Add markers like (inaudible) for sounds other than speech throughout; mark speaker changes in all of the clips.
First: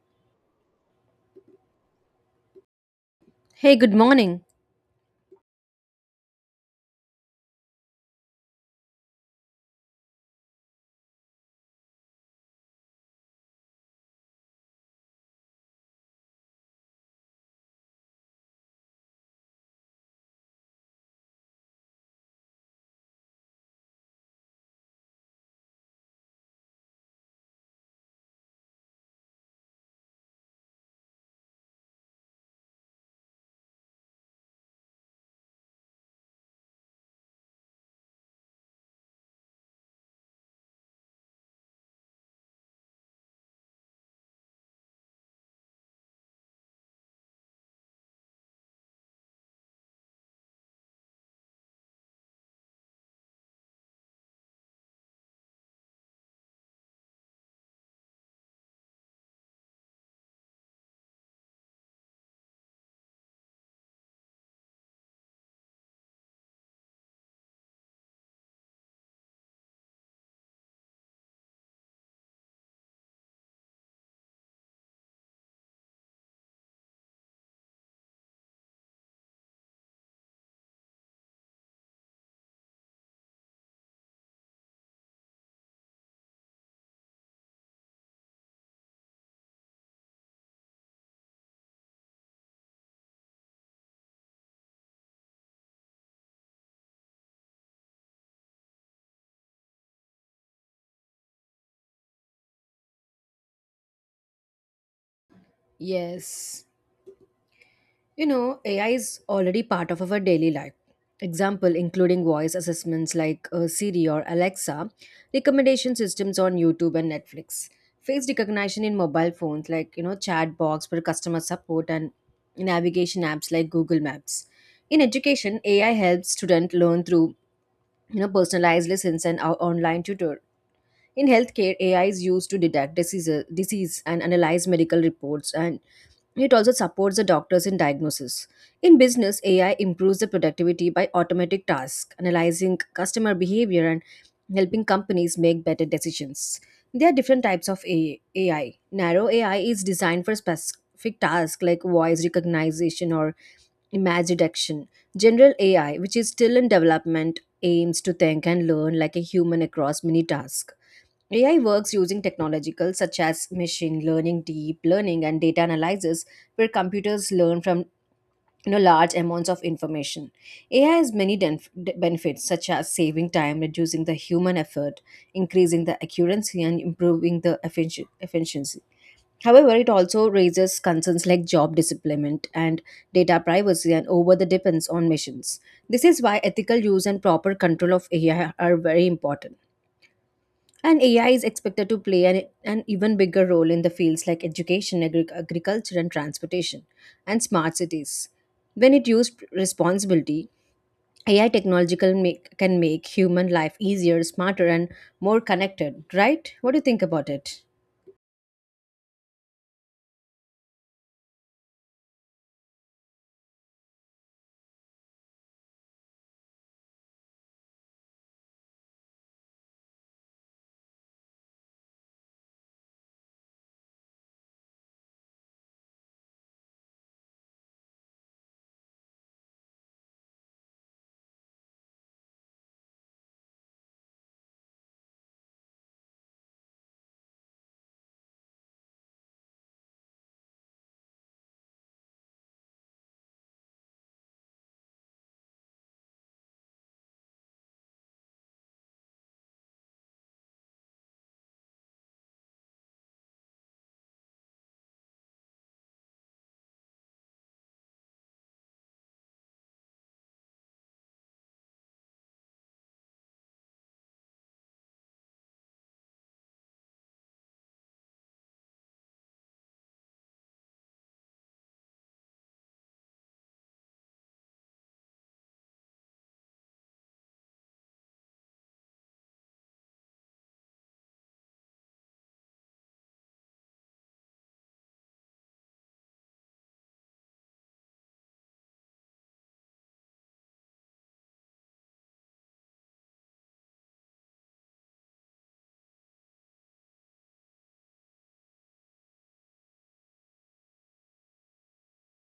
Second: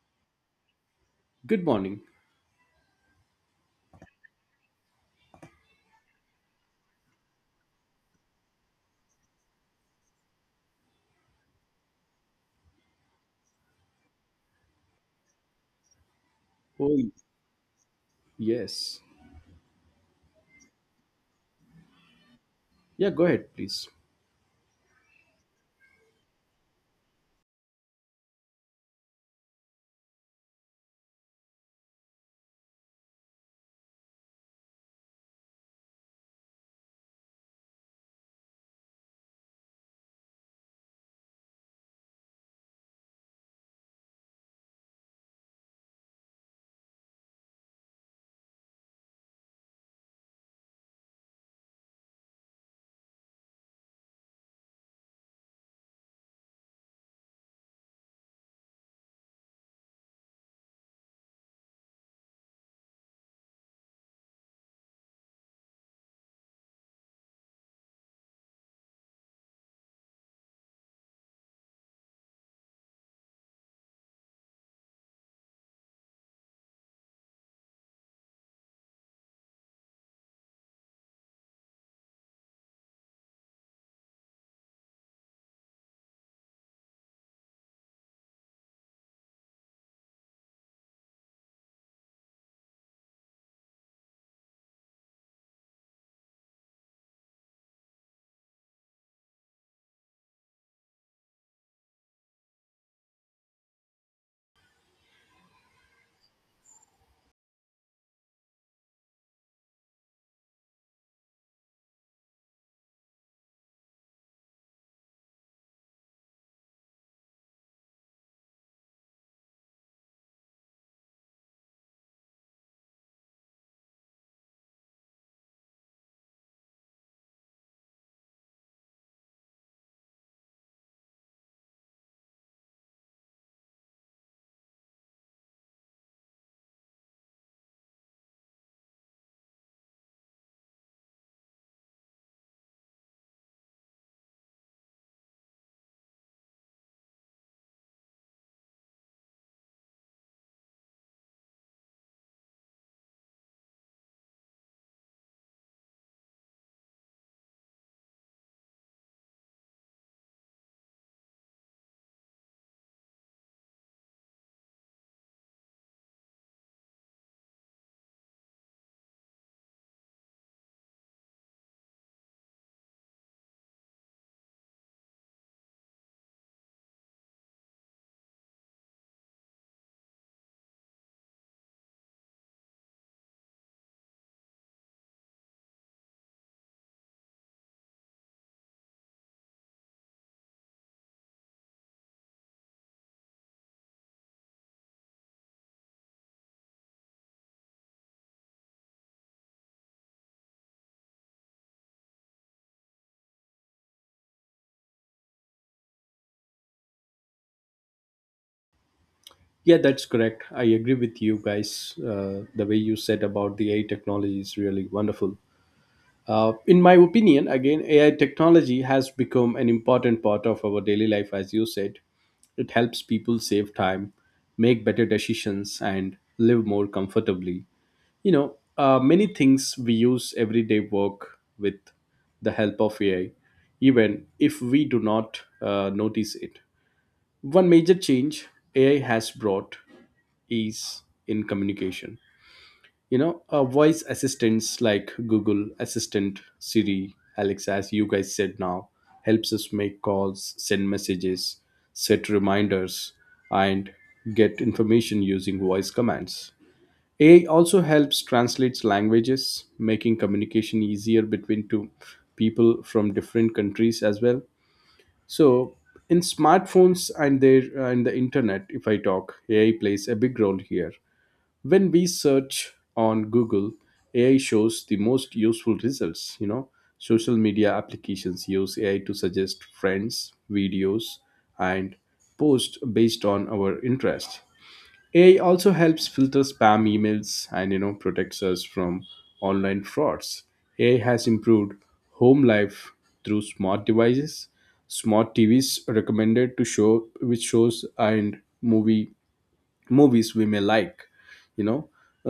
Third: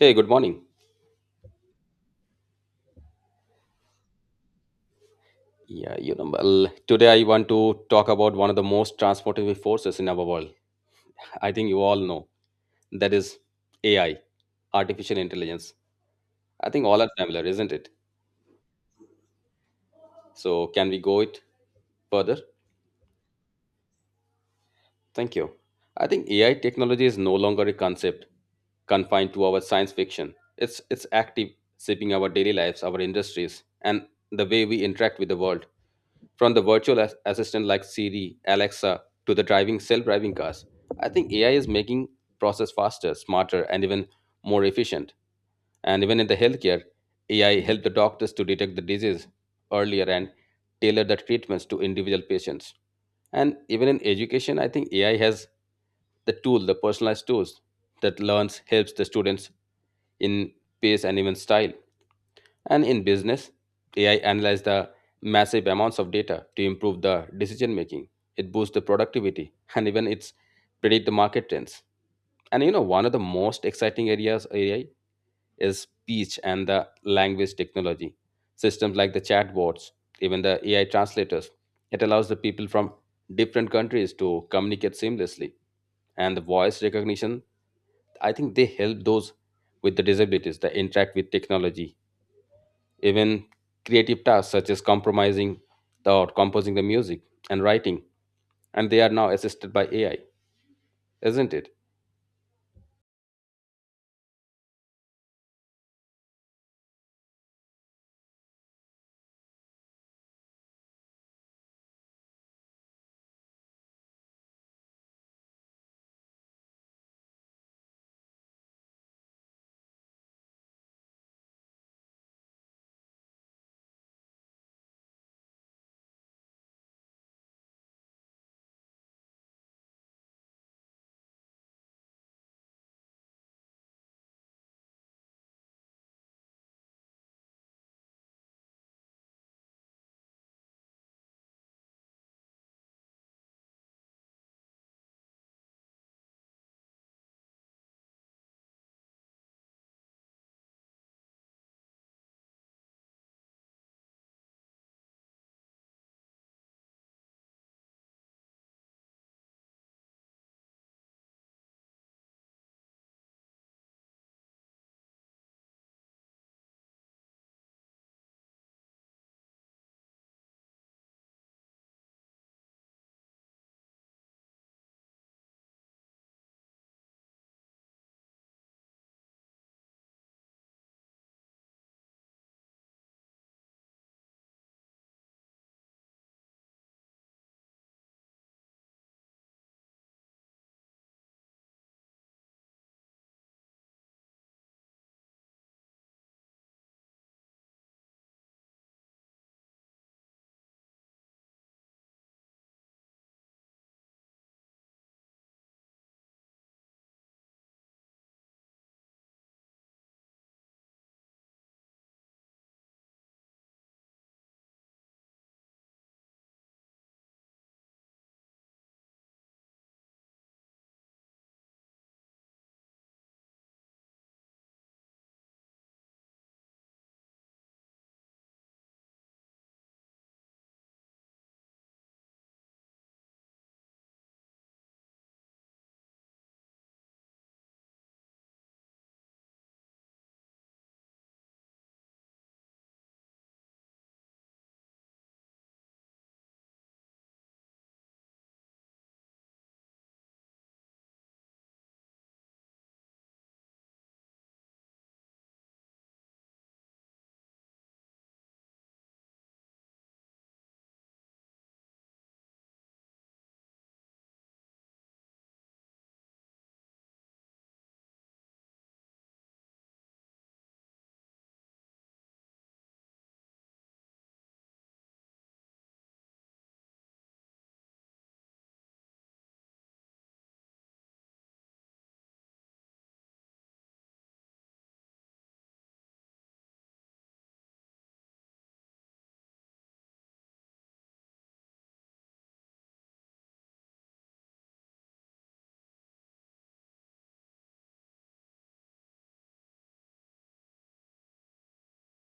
Speaker 1: Hey, good morning.
Speaker 2: Good morning.
Speaker 3: Hey, good morning.
Speaker 1: Today I want to talk about one of the most transformative forces in our world. I think you all know that is AI, artificial intelligence. I think
Speaker 2: Oh,
Speaker 1: all are familiar, isn't it?
Speaker 2: yes.
Speaker 1: So, can we go it further?
Speaker 2: Yeah, go ahead, please.
Speaker 1: Thank you. I think AI technology is no longer a concept confined to our science fiction. It's active shaping our daily lives, our industries, and the way we interact with the world. From the virtual assistant like Siri, Alexa, to the driving self-driving cars, I think AI is making process faster, smarter, and even more efficient. And even in the healthcare, AI helped the doctors to detect the disease earlier and tailor the treatments to individual patients. And even in education, I think AI has the tool, the personalized tools that learns helps the students in pace and even style. And in business, AI analyzes the massive amounts of data to improve the decision making. It boosts the productivity and even it's predict the market trends. One of the most exciting areas AI is speech and the language technology. Systems like the chatbots, even the AI translators, it allows the people from different countries to communicate seamlessly. And the voice recognition, I think they help those with the disabilities that interact with technology even creative tasks such as compromising the or composing the music and writing, and they are now assisted by AI, isn't it?
Speaker 3: Yes. You know, AI is already part of our daily life. Example, including voice assistants like Siri or Alexa, recommendation systems on YouTube and Netflix, face recognition in mobile phones like, you know, chat box for customer support and navigation apps like Google Maps. In education, AI helps students learn through, you know, personalized lessons and our online tutor. In healthcare, AI is used to detect disease and analyze medical reports, and it also supports the doctors in diagnosis. In business, AI improves the productivity by automatic tasks, analyzing customer behavior, and helping companies make better decisions. There are different types of AI. Narrow AI is designed for specific tasks like voice recognition or image detection. General AI, which is still in development, aims to think and learn like a human across many tasks. AI works using technological such as machine learning, deep learning, and data analysis, where computers learn from, you know, large amounts of information. AI has many benefits such as saving time, reducing the human effort, increasing the accuracy, and improving the efficiency. However, it also raises concerns like job disemployment and data privacy and over the dependence on machines. This is why ethical use and proper control of AI are very important. And AI is expected to play an even bigger role in the fields like education, agriculture, and transportation, and smart cities. When it used responsibility, AI technological can make human life easier, smarter, and more connected. Right? What do you think about it?
Speaker 2: Yeah, that's correct. I agree with you guys. The way you said about the AI technology is really wonderful. In my opinion, again, AI technology has become an important part of our daily life, as you said. It helps people save time, make better decisions, and live more comfortably. You know, many things we use everyday work with the help of AI, even if we do not notice it. One major change AI has brought is in communication. You know, voice assistants like Google Assistant, Siri, Alexa, as you guys said, now helps us make calls, send messages, set reminders, and get information using voice commands. AI also helps translates languages, making communication easier between two people from different countries as well. So in smartphones and the internet, if I talk, AI plays a big role here. When we search on Google, AI shows the most useful results. You know, social media applications use AI to suggest friends, videos, and posts based on our interest. AI also helps filter spam emails, and you know, protects us from online frauds. AI has improved home life through smart devices. Smart TVs recommended to show which shows and movies we may like. You know,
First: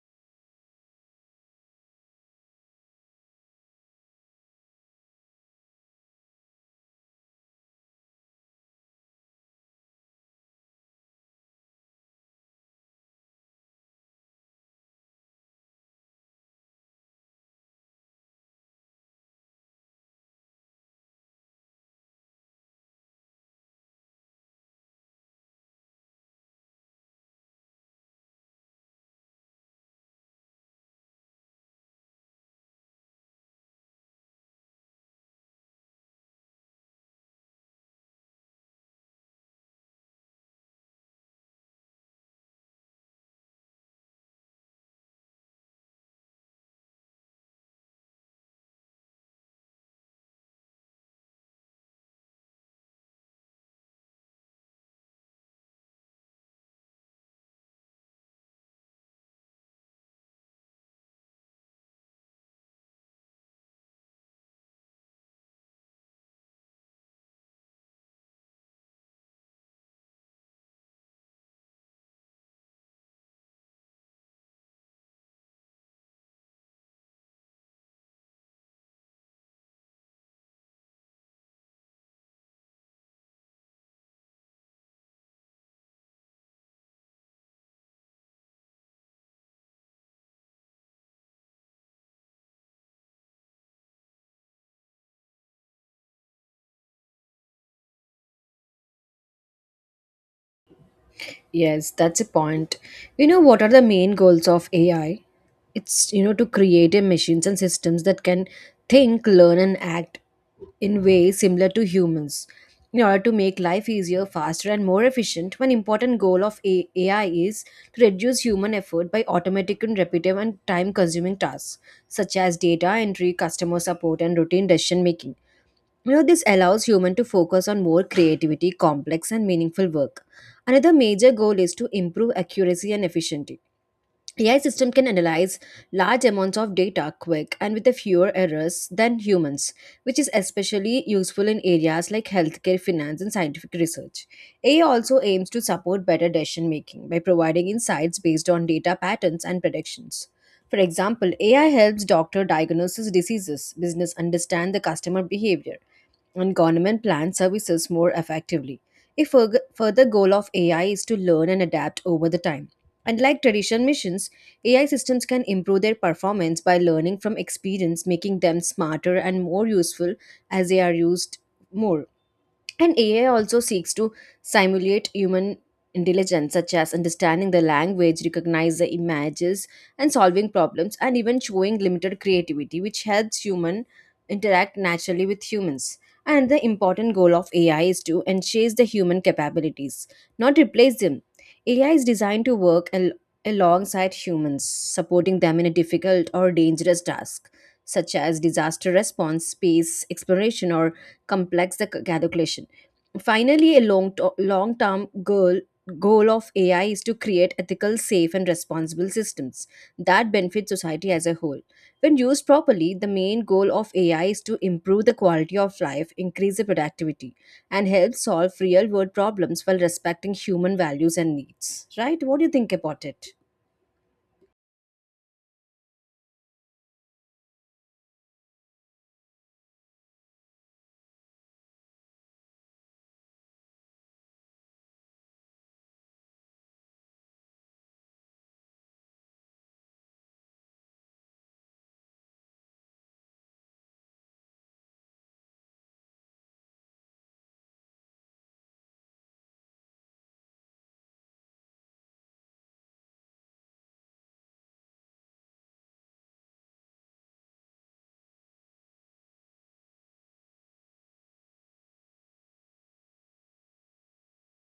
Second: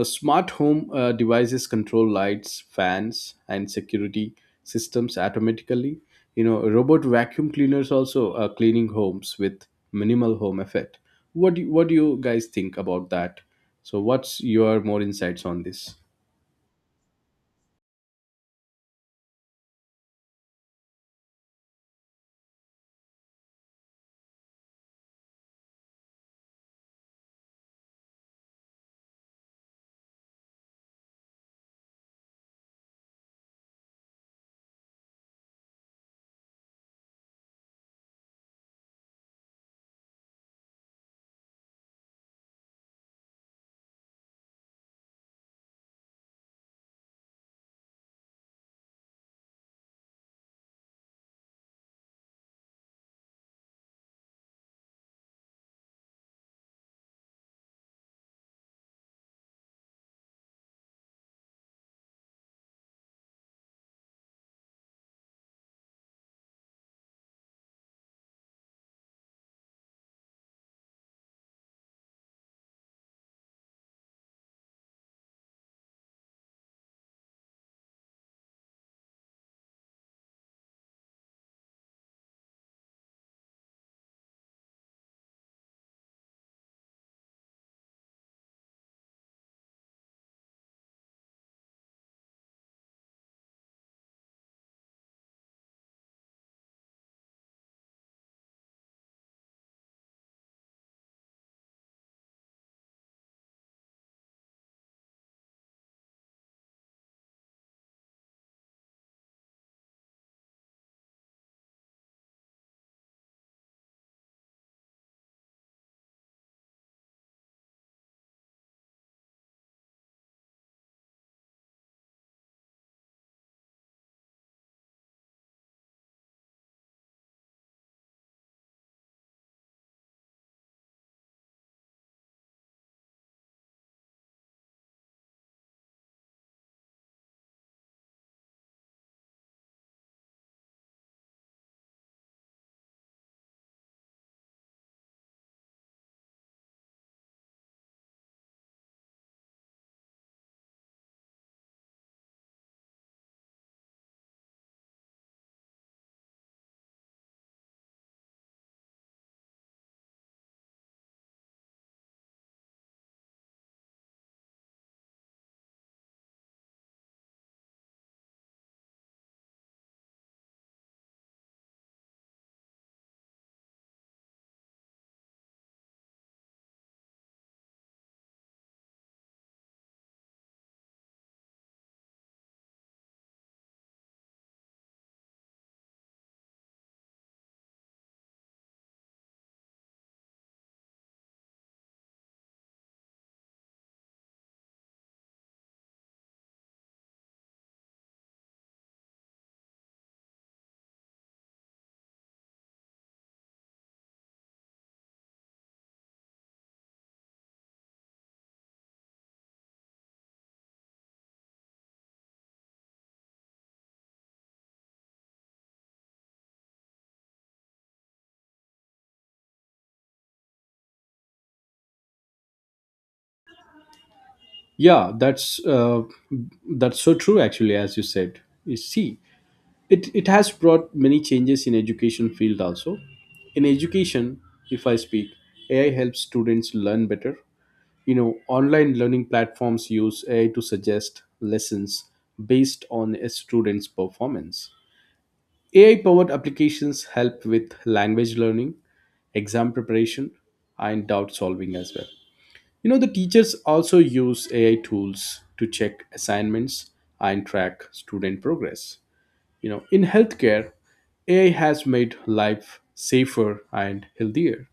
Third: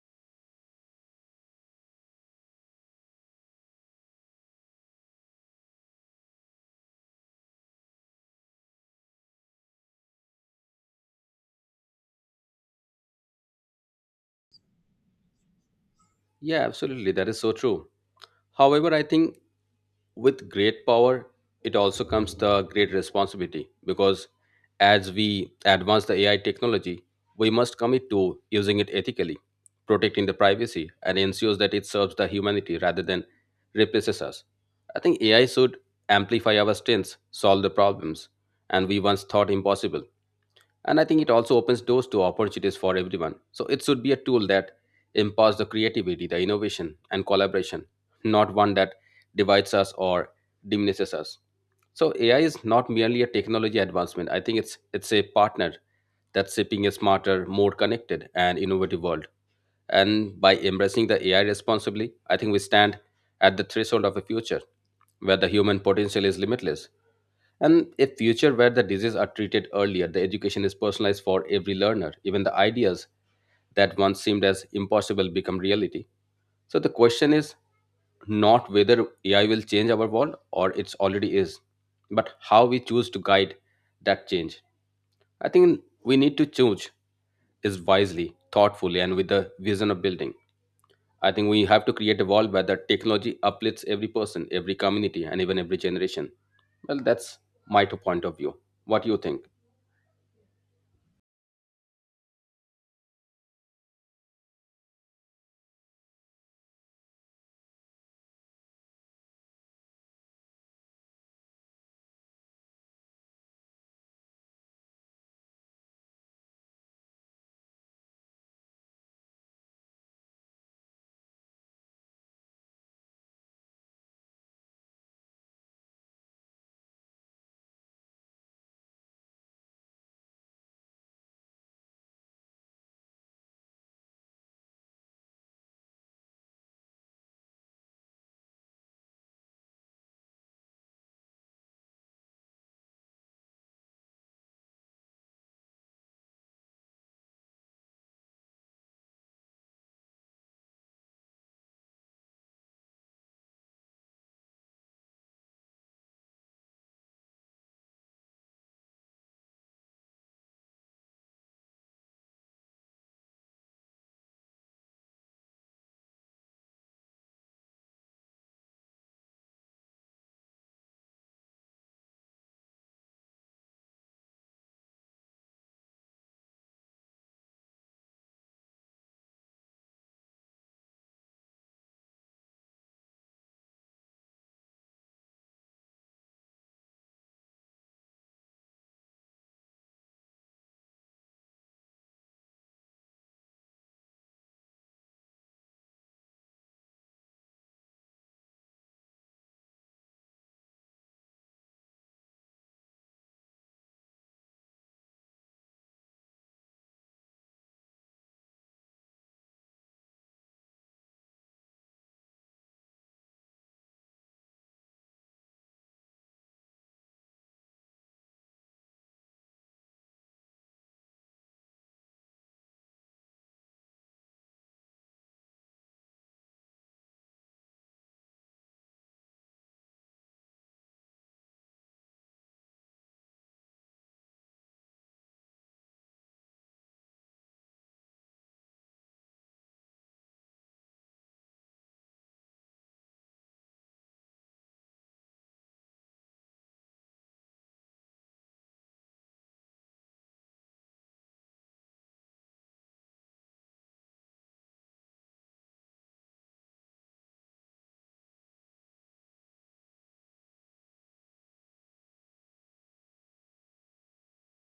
Speaker 2: Smart home devices control lights, fans, and security systems automatically. You know, robot vacuum cleaners also are cleaning homes with minimal home effect. What do you guys think about that? So what's your more insights on this?
Speaker 1: Yeah, absolutely. That is so true. However, I think with great power it also comes the great responsibility because as we advance the ai technology we must commit to using it ethically, protecting the privacy and ensures that it serves the humanity rather than replaces us. I think ai should amplify our strengths, solve the problems, and we once thought impossible, and I think it also opens doors to opportunities for everyone. So it should be a tool that empowers the creativity, the innovation, and collaboration, not one that divides us or diminishes us. So AI is not merely a technology advancement. I think it's a partner that's shaping a smarter, more connected, and innovative world. And by embracing the AI responsibly, I think we stand at the threshold of a future where the human potential is limitless, and a future where the diseases are treated earlier, the education is personalized for every learner. Even the ideas that once seemed as impossible become reality. So the question is not whether AI will change our world or it's already is, but how we choose to guide that change. I think we need to choose is wisely, thoughtfully, and with the vision of building. I think we have to create a world where the technology uplifts every person, every community, and even every generation. Well, that's my two point of view. What do you think?
Speaker 3: Yes, that's a point. You know, what are the main goals of AI? It's, you know, to create a machines and systems that can think, learn, and act in ways similar to humans. In order to make life easier, faster, and more efficient, one important goal of AI is to reduce human effort by automatic and repetitive and time consuming tasks, such as data entry, customer support, and routine decision making. You know, this allows human to focus on more creativity, complex and meaningful work. Another major goal is to improve accuracy and efficiency. AI system can analyze large amounts of data quick and with fewer errors than humans, which is especially useful in areas like healthcare, finance, and scientific research. AI also aims to support better decision making by providing insights based on data patterns and predictions. For example, AI helps doctor diagnose diseases, business understand the customer behavior, and government plan services more effectively. A further goal of AI is to learn and adapt over the time. Unlike traditional missions, AI systems can improve their performance by learning from experience, making them smarter and more useful as they are used more. And AI also seeks to simulate human intelligence, such as understanding the language, recognize the images, and solving problems, and even showing limited creativity, which helps human interact naturally with humans. And the important goal of AI is to enhance the human capabilities, not replace them. AI is designed to work alongside humans, supporting them in a difficult or dangerous task, such as disaster response, space exploration, or complex the calculation. Finally, a long term goal of AI is to create ethical, safe, and responsible systems that benefit society as a whole. When used properly, the main goal of AI is to improve the quality of life, increase the productivity, and help solve real world problems while respecting human values and needs. Right? What do you think about it?
Speaker 2: Yeah, uh, that's so true, actually. As you said, you see, it has brought many changes in education field also. In education, if I speak, AI helps students learn better. You know, online learning platforms use AI to suggest lessons based on a student's performance. AI powered applications help with language learning, exam preparation, and doubt solving as well. You know, the teachers also use AI tools to check assignments and track student progress. You know, in healthcare, AI has made life safer and healthier.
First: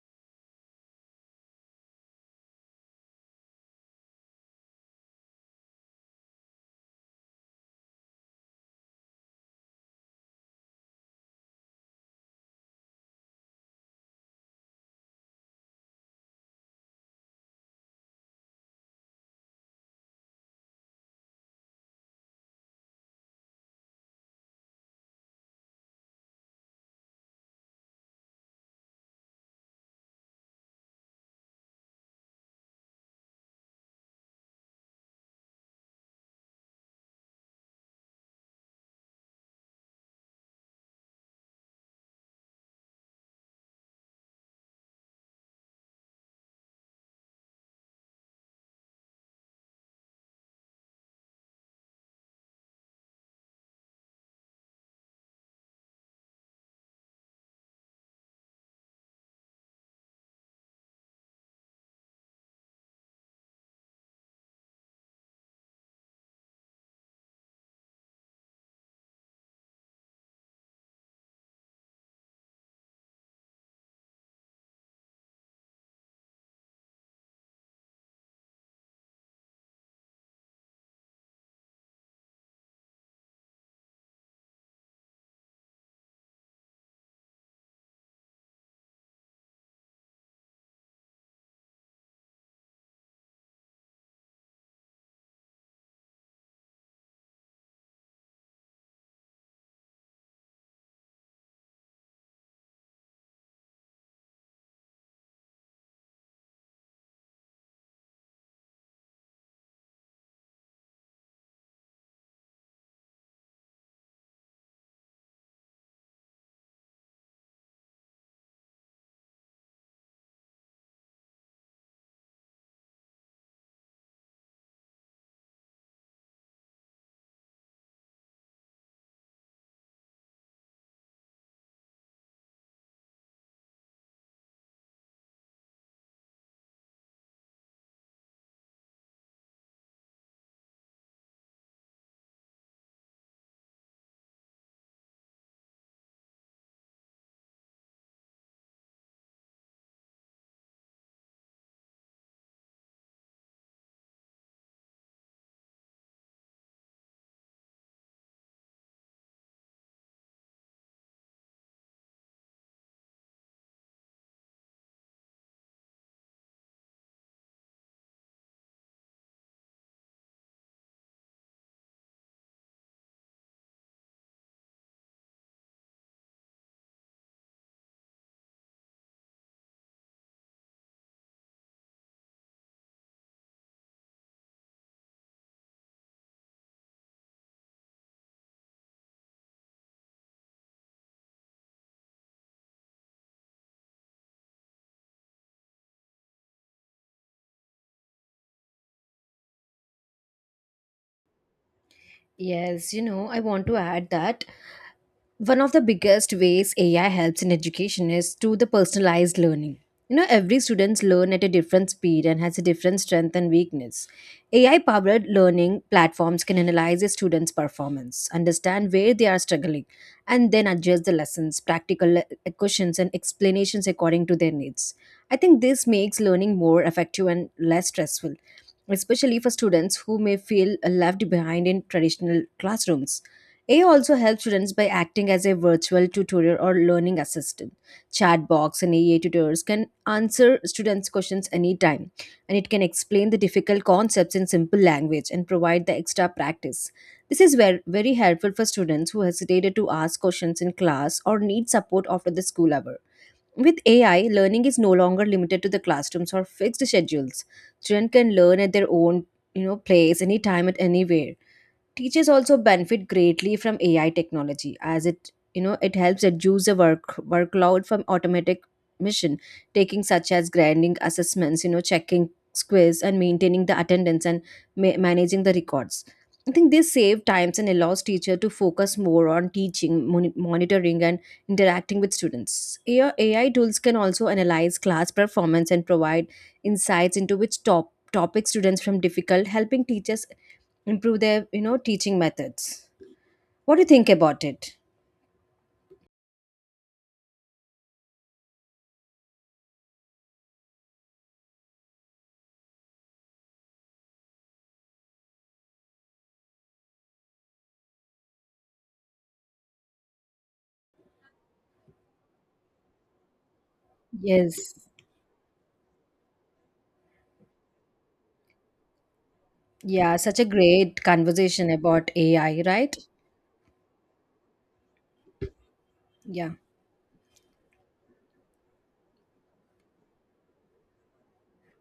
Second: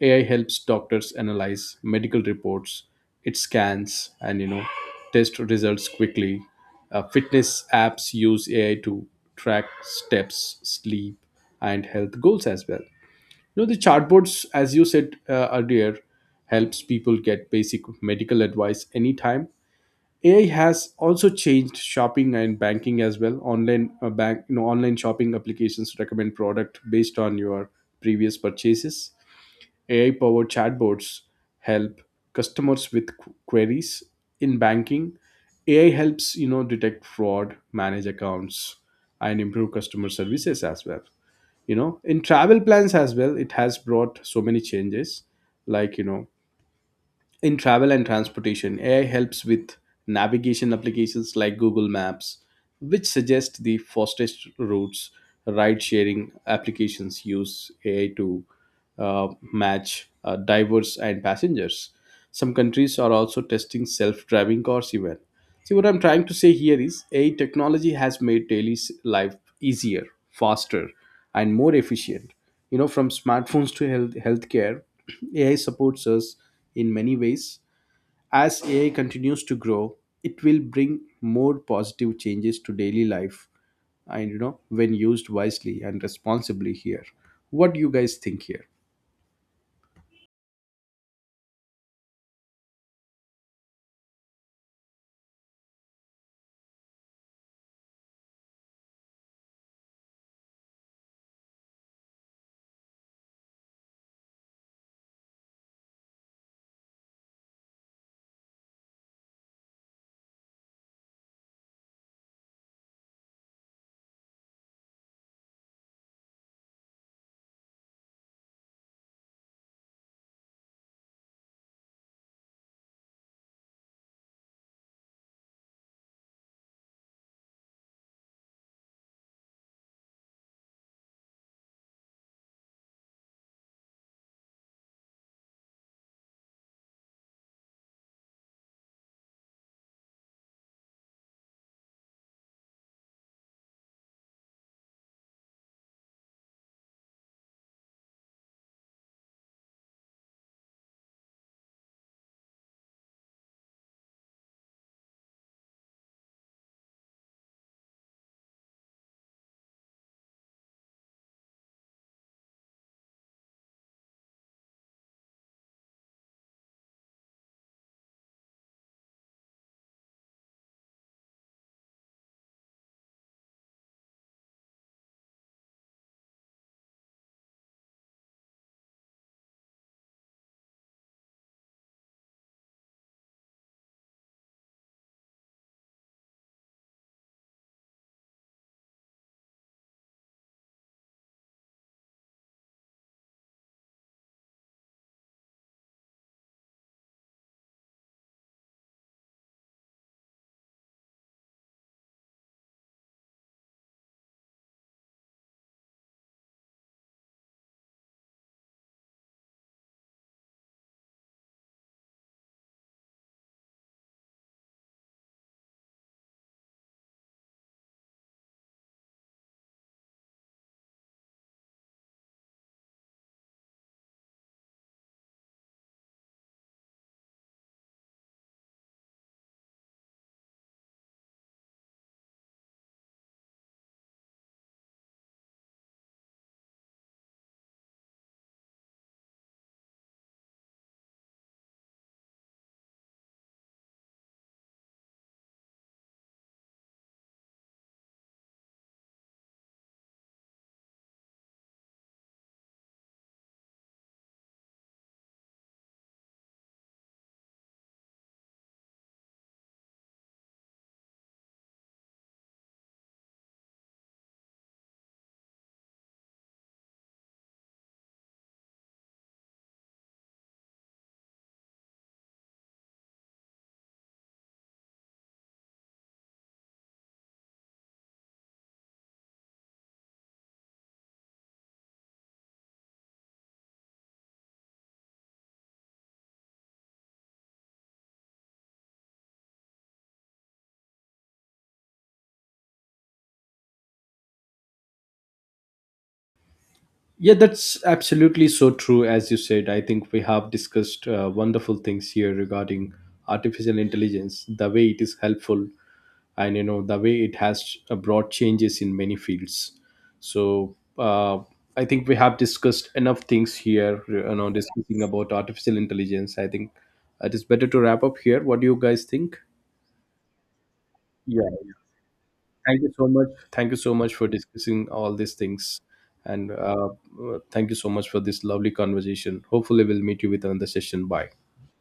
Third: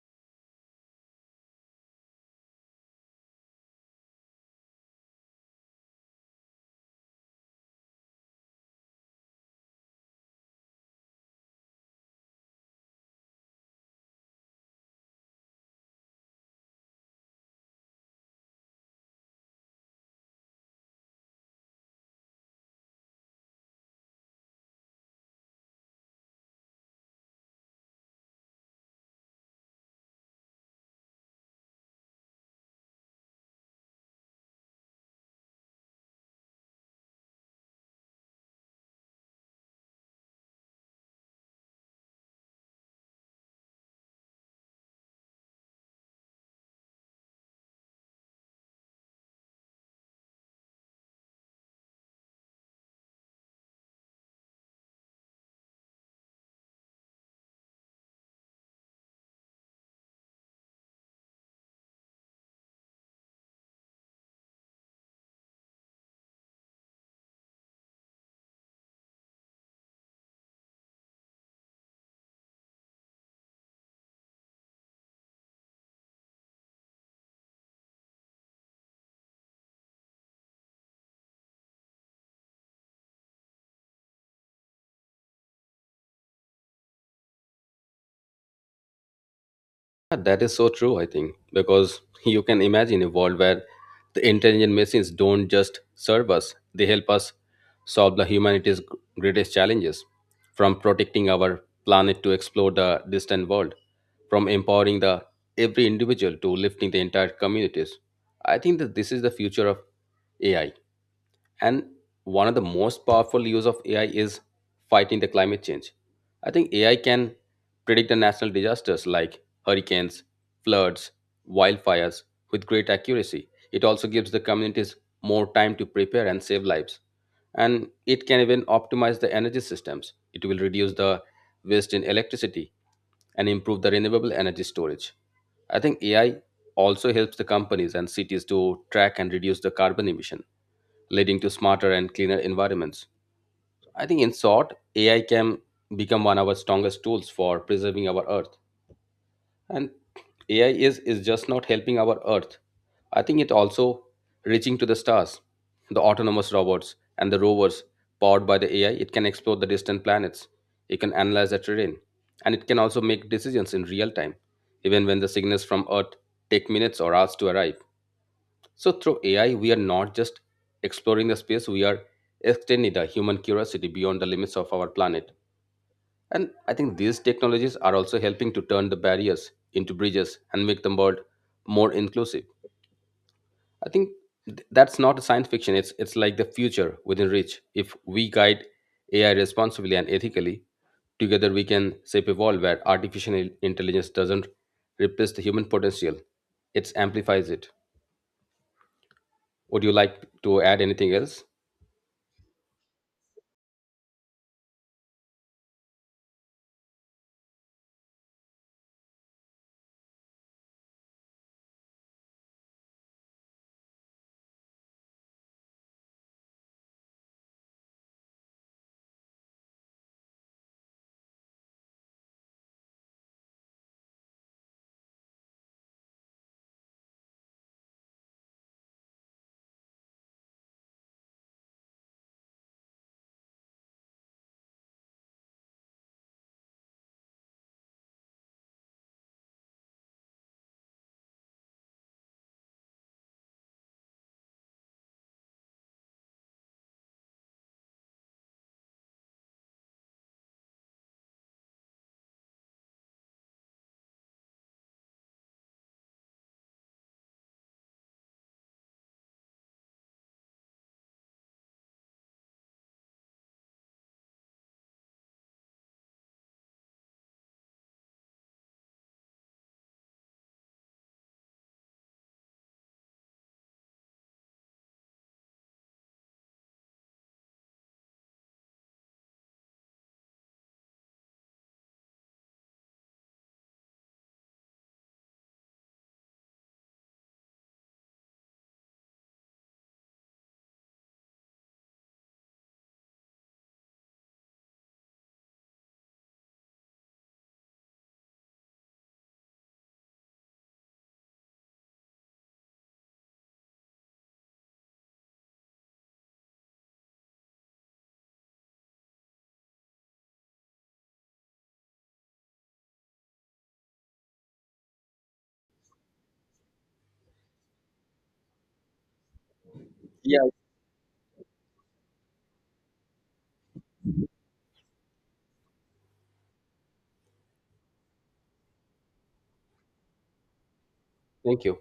Speaker 2: AI helps doctors analyze medical reports, it scans and you know test results quickly. Fitness apps use AI to track steps, sleep, and health goals as well. You know, the chatbots, as you said earlier, helps people get basic medical advice anytime. AI has also changed shopping and banking as well. You know, online shopping applications recommend product based on your previous purchases. AI-powered chatbots help customers with queries in banking. AI helps, you know, detect fraud, manage accounts, and improve customer services as well. You know, in travel plans as well, it has brought so many changes, like, you know, in travel and transportation, AI helps with navigation applications like Google Maps, which suggest the fastest routes. Ride sharing applications use AI to match drivers and passengers. Some countries are also testing self driving cars, even. See, what I'm trying to say here is AI technology has made daily life easier, faster, and more efficient. You know, from smartphones to healthcare (clears throat) AI supports us in many ways. As AI continues to grow, it will bring more positive changes to daily life. And you know, when used wisely and responsibly here, what do you guys think here?
Speaker 1: Yeah, that is so true, I think, because you can imagine a world where the intelligent machines don't just serve us, they help us solve the humanity's greatest challenges, from protecting our planet to explore the distant world, from empowering the every individual to lifting the entire communities. I think that this is the future of AI. And one of the most powerful use of AI is fighting the climate change. I think AI can predict the natural disasters like hurricanes, floods, wildfires with great accuracy. It also gives the communities more time to prepare and save lives. And it can even optimize the energy systems. It will reduce the waste in electricity and improve the renewable energy storage. I think AI also helps the companies and cities to track and reduce the carbon emission leading to smarter and cleaner environments. I think, in short, AI can become one of our strongest tools for preserving our Earth. And AI is just not helping our Earth. I think it also reaching to the stars, the autonomous robots and the rovers powered by the AI. It can explore the distant planets. It can analyze the terrain, and it can also make decisions in real time, even when the signals from Earth take minutes or hours to arrive. So through AI, we are not just exploring the space, we are extending the human curiosity beyond the limits of our planet. And I think these technologies are also helping to turn the barriers into bridges and make the world more inclusive. I think that's not a science fiction. It's like the future within reach. If we guide AI responsibly and ethically, together we can shape a world where artificial intelligence doesn't replace the human potential. It amplifies it. Would you like to add anything else?
Speaker 3: Yes, you know, I want to add that one of the biggest ways AI helps in education is through the personalized learning. You know, every students learn at a different speed and has a different strength and weakness. AI powered learning platforms can analyze a student's performance, understand where they are struggling, and then adjust the lessons, practical questions, and explanations according to their needs. I think this makes learning more effective and less stressful, especially for students who may feel left behind in traditional classrooms. AI also helps students by acting as a virtual tutorial or learning assistant. Chat box and AI tutors can answer students' questions anytime, and it can explain the difficult concepts in simple language and provide the extra practice. This is very helpful for students who hesitated to ask questions in class or need support after the school hour. With AI, learning is no longer limited to the classrooms or fixed schedules. Students can learn at their own, you know, place anytime at anywhere. Teachers also benefit greatly from AI technology, as it, you know, it helps reduce the workload from automatic mission taking, such as grading assessments, you know, checking quiz and maintaining the attendance and managing the records. I think this save times and allows teacher to focus more on teaching, monitoring, and interacting with students. AI tools can also analyze class performance and provide insights into which topics students from difficult, helping teachers improve their, you know, teaching methods. What do you think about it?
Speaker 2: Yeah, that's absolutely so true. As you said, I think we have discussed wonderful things here regarding artificial intelligence, the way it is helpful, and you know, the way it has brought changes in many fields. So I think we have discussed enough things here. You know,
Speaker 3: Yes.
Speaker 2: discussing about artificial intelligence, I think it is better to wrap up here. What do you guys think?
Speaker 3: Yeah, such a
Speaker 1: Yeah.
Speaker 3: great
Speaker 2: yeah
Speaker 3: conversation
Speaker 2: yeah.
Speaker 3: about AI,
Speaker 2: Thank you
Speaker 3: right?
Speaker 2: so much. For discussing all these things, and
Speaker 3: Yeah.
Speaker 2: thank you so much for this lovely conversation. Hopefully we'll meet you with another session. Bye.
Speaker 1: Thank you.